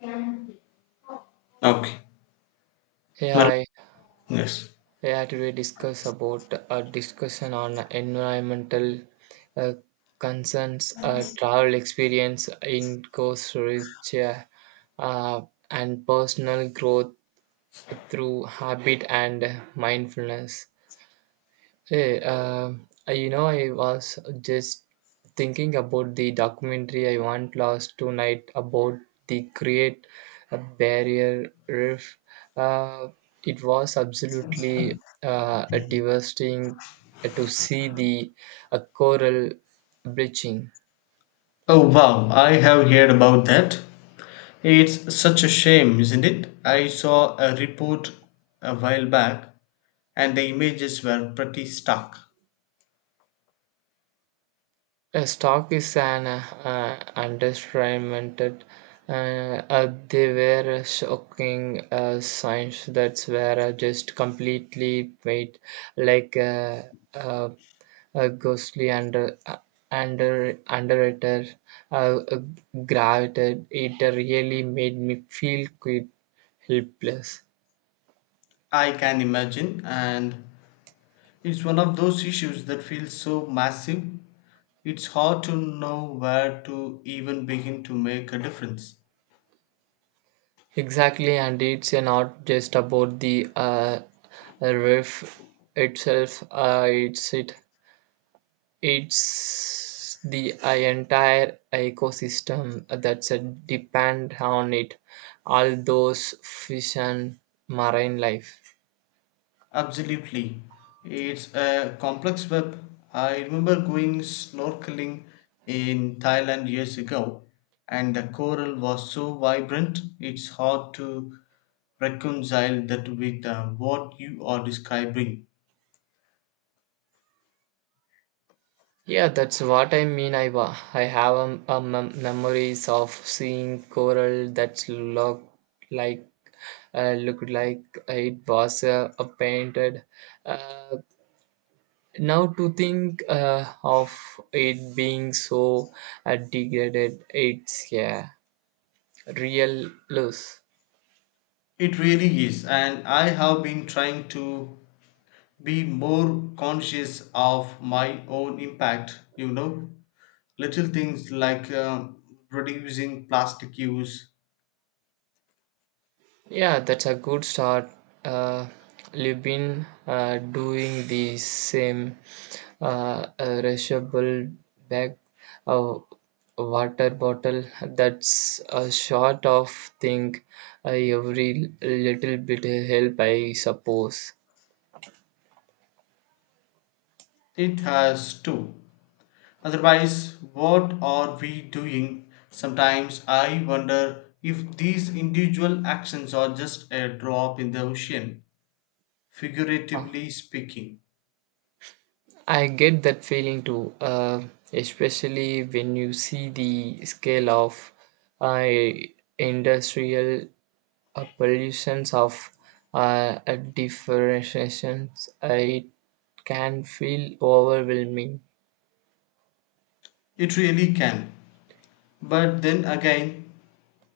Okay. Hey, Mal- hi. Yes. Yeah, today discuss about a discussion on environmental uh, concerns, travel experience in Costa Rica, uh, and personal growth through habit and mindfulness. Hey, I was just thinking about the documentary I watched last tonight about the Great Barrier Reef. Uh, it was absolutely uh, devastating to see the coral bleaching. Oh wow, I have heard about that. It's such a shame, isn't it? I saw a report a while back, and the images were pretty stark. A stock is an understatement. They were a shocking signs that were just completely made like uh, a ghostly underwriter uh, uh, gravitated. It really made me feel quite helpless. I can imagine, and it's one of those issues that feels so massive, it's hard to know where to even begin to make a difference. Exactly, and it's not just about the riff itself. It's the entire ecosystem that's depend on it, all those fish and marine life. Absolutely. It's a complex web. I remember going snorkeling in Thailand years ago, and the coral was so vibrant, it's hard to reconcile that with what you are describing. Yeah, that's what I mean. I have memories of seeing coral that looked like uh, looked like it was painted. Uh, Now to think of it being so degraded, it's yeah. real loss. It really is, and I have been trying to be more conscious of my own impact, you know. Little things like reducing plastic use, Yeah, that's a good start. Uh, you've been doing the same uh, reusable bag, uh, water bottle. That's a sort of thing. Every little bit help, I suppose. it has too. Otherwise, what are we doing? Sometimes I wonder if these individual actions are just a drop in the ocean, figuratively speaking. I get that feeling too, especially when you see the scale of uh, industrial A pollution of a differentiations it can feel overwhelming. It really can. But then again,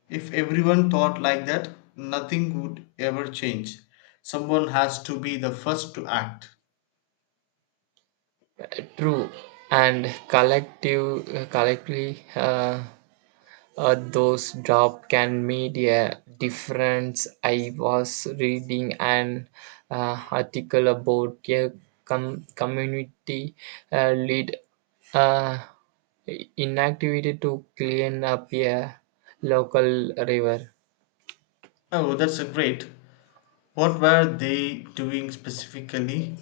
if everyone thought like that, nothing would ever change. Someone has to be the first to act. True, and collectively, those job can make a difference. I was reading an article about a community lead uh, inactivity to clean up a local river. Oh, that's a great. What were they doing specifically?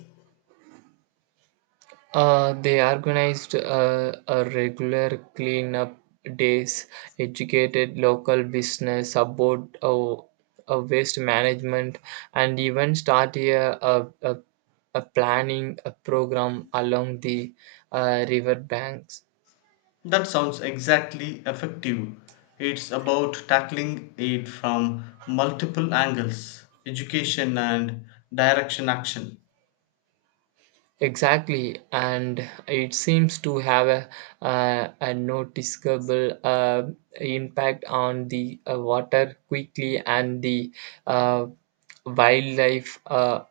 They organized a regular cleanup days, educated local business about waste management, and even start a, a, a, a planning a program along the river banks. That sounds exactly effective. It's about tackling it from multiple angles, education and direction action. Exactly, and it seems to have a noticeable impact on the water quickly and the uh, wildlife. Uh,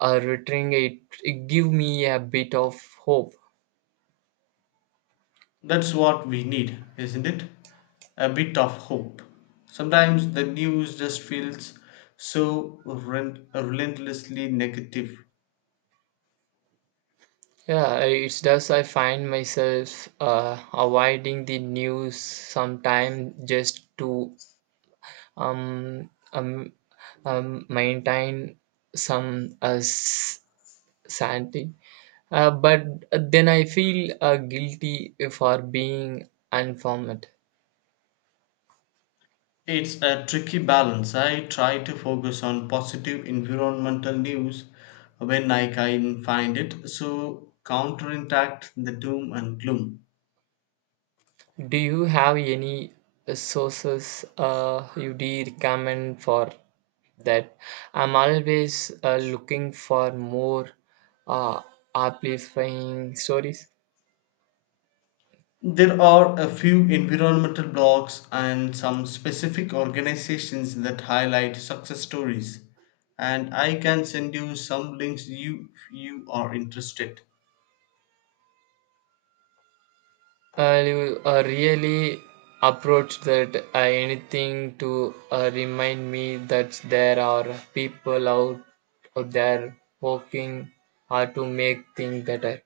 uh, Returning it, it give me a bit of hope. That's what we need, isn't it? A bit of hope. Sometimes the news just feels so relentlessly negative. Yeah, it's does I find myself avoiding the news sometimes just to um, um, maintain some sanity. But then I feel guilty for being informed. It's a tricky balance. I try to focus on positive environmental news when I can find it, so counteract the doom and gloom. Do you have any sources you do recommend for that? I'm always looking for more uh, amplifying stories. There are a few environmental blogs and some specific organizations that highlight success stories, and I can send you some links you are interested. You really approach that anything to remind me that there are people out, out there working hard to make things better.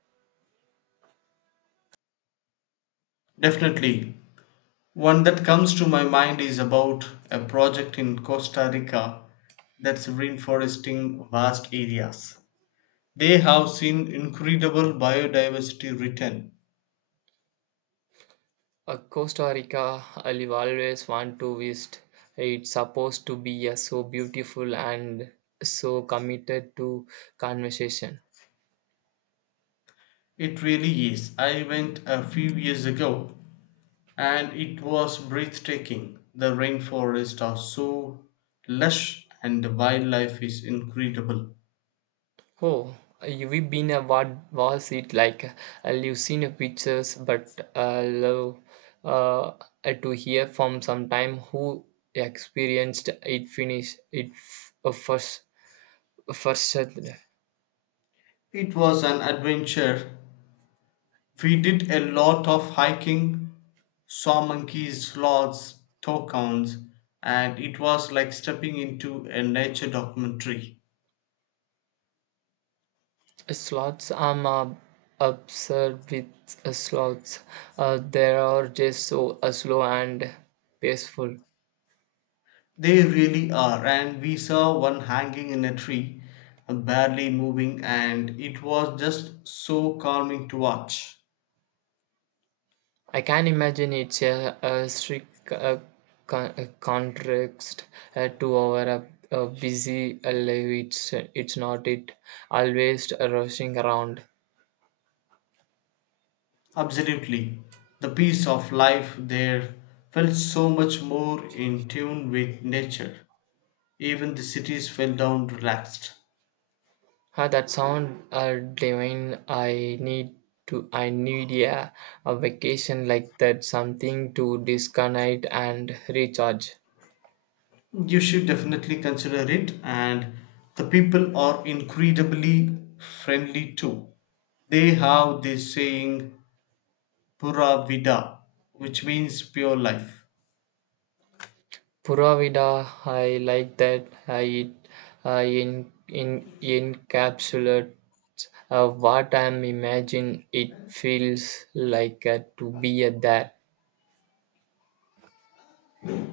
Definitely. One that comes to my mind is about a project in Costa Rica that's reforesting vast areas. They have seen incredible biodiversity return. Costa Rica, I've always want to visit. It's supposed to be so beautiful and so committed to conversation. It really is. I went a few years ago and it was breathtaking. The rainforests are so lush and the wildlife is incredible. Oh, you've been a what was it like? You've seen the pictures, but love uh, to hear from sometime who experienced it. Finish it first. It was an adventure. We did a lot of hiking, saw monkeys, sloths, toucans, and it was like stepping into a nature documentary. Sloths? I'm obsessed with sloths. They are just so slow and peaceful. They really are, and we saw one hanging in a tree, barely moving, and it was just so calming to watch. I can imagine it's a strict contrast to our busy life. It's not it. Always rushing around. Absolutely. The peace of life there felt so much more in tune with nature. Even the cities fell down relaxed. Ah, that sound divine. I need to. I need a vacation like that. Something to disconnect and recharge. You should definitely consider it, and the people are incredibly friendly too. They have this saying, pura vida, which means pure life. Puravida, I like that. It encapsulate. What I'm imagine it feels like to be a that.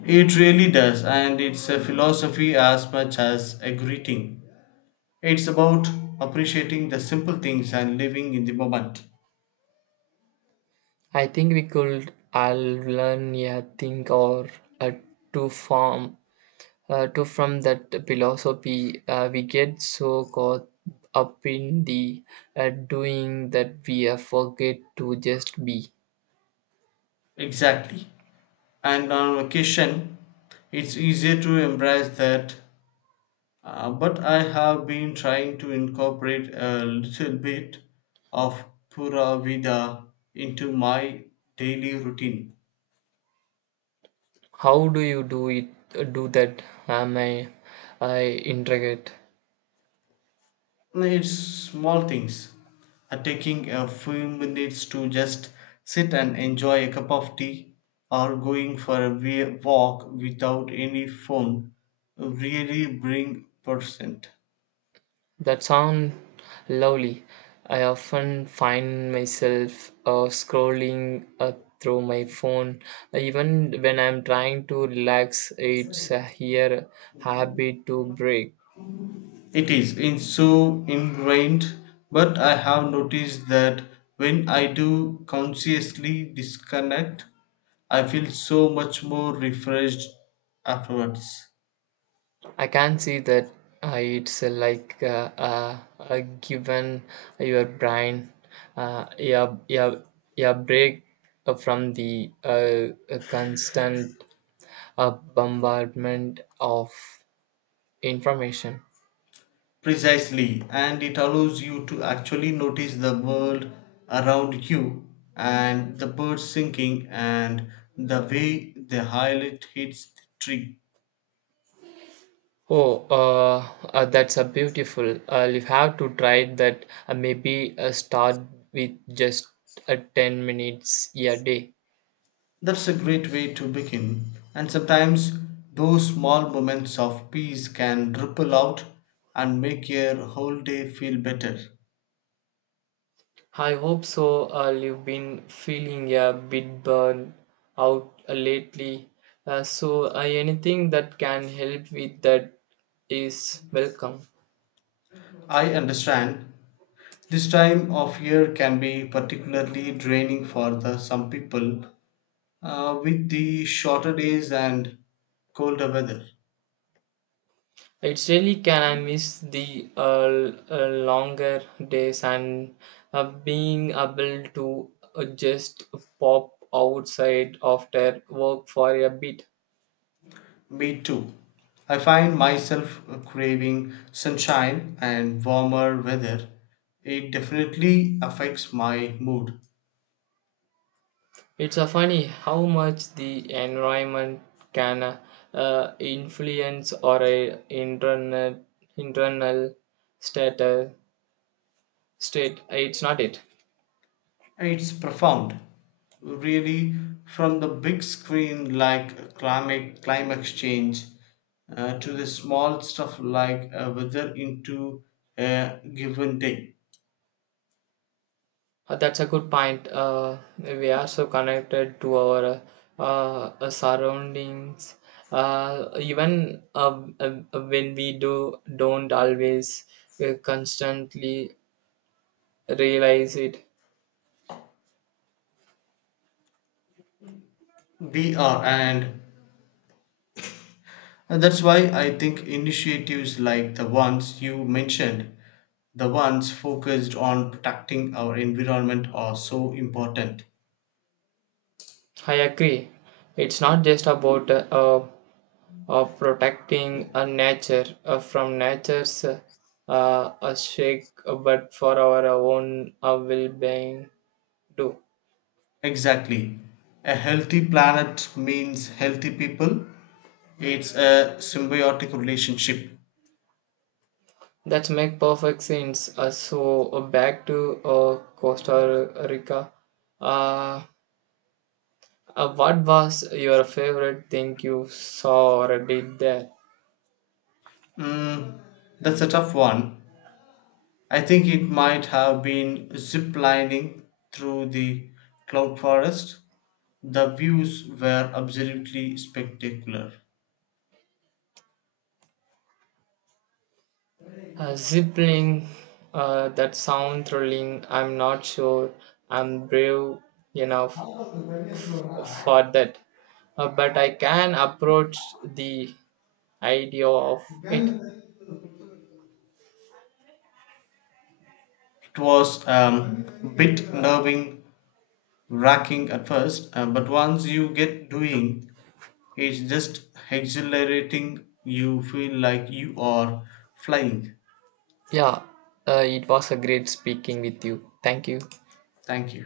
It really does, and it's a philosophy as much as a greeting. It's about appreciating the simple things and living in the moment. I think we could all learn a thing or uh, to form to from that philosophy. We get so caught up in the doing that we forget to just be. Exactly. And on vacation, it's easier to embrace that. But I have been trying to incorporate a little bit of Pura Vida into my daily routine. How do you do it? Do that? I intricate? It's small things. Taking a few minutes to just sit and enjoy a cup of tea or going for a walk without any phone really bring percent. That sound lovely. I often find myself scrolling through my phone, even when I'm trying to relax. It's a here habit to break. It is in so ingrained, but I have noticed that when I do consciously disconnect, I feel so much more refreshed afterwards. I can see that it's like given your brain uh, your, your, your break from the constant bombardment of information. Precisely, and it allows you to actually notice the world around you, and the birds singing and the way the highlight hits the tree. Oh, that's a beautiful. You have to try that. Maybe start with just 10 minutes a day. That's a great way to begin, and sometimes those small moments of peace can ripple out and make your whole day feel better. I hope so. You've been feeling a bit burned out lately. So anything that can help with that is welcome. I understand this time of year can be particularly draining for the, some people with the shorter days and colder weather. It's really can I miss the longer days and being able to just pop outside after work for a bit. Me too. I find myself craving sunshine and warmer weather. It definitely affects my mood. It's a funny how much the environment can influence or a internal state. It's not it. It's profound. Really, from the big screen like climate change to the small stuff like weather into a given day. That's a good point. We are so connected to our surroundings. Even when we do don't always constantly realize it. We are, and that's why I think initiatives like the ones you mentioned, the ones focused on protecting our environment, are so important. I agree. It's not just about of protecting a nature from nature's a shake but for our own well-being do Exactly. A healthy planet means healthy people. It's a symbiotic relationship. that make perfect sense so back to costa rica uh, what was your favorite thing you saw or did there Mm, that's a tough one. I think it might have been ziplining through the cloud forest. The views were absolutely spectacular. Zipping that sound thrilling I'm not sure I'm brave enough for that. But I can approach the idea of it. It was a bit nerve wracking at first, but once you get doing, it's just exhilarating. You feel like you are flying. Yeah, it was a great speaking with you. Thank you. Thank you.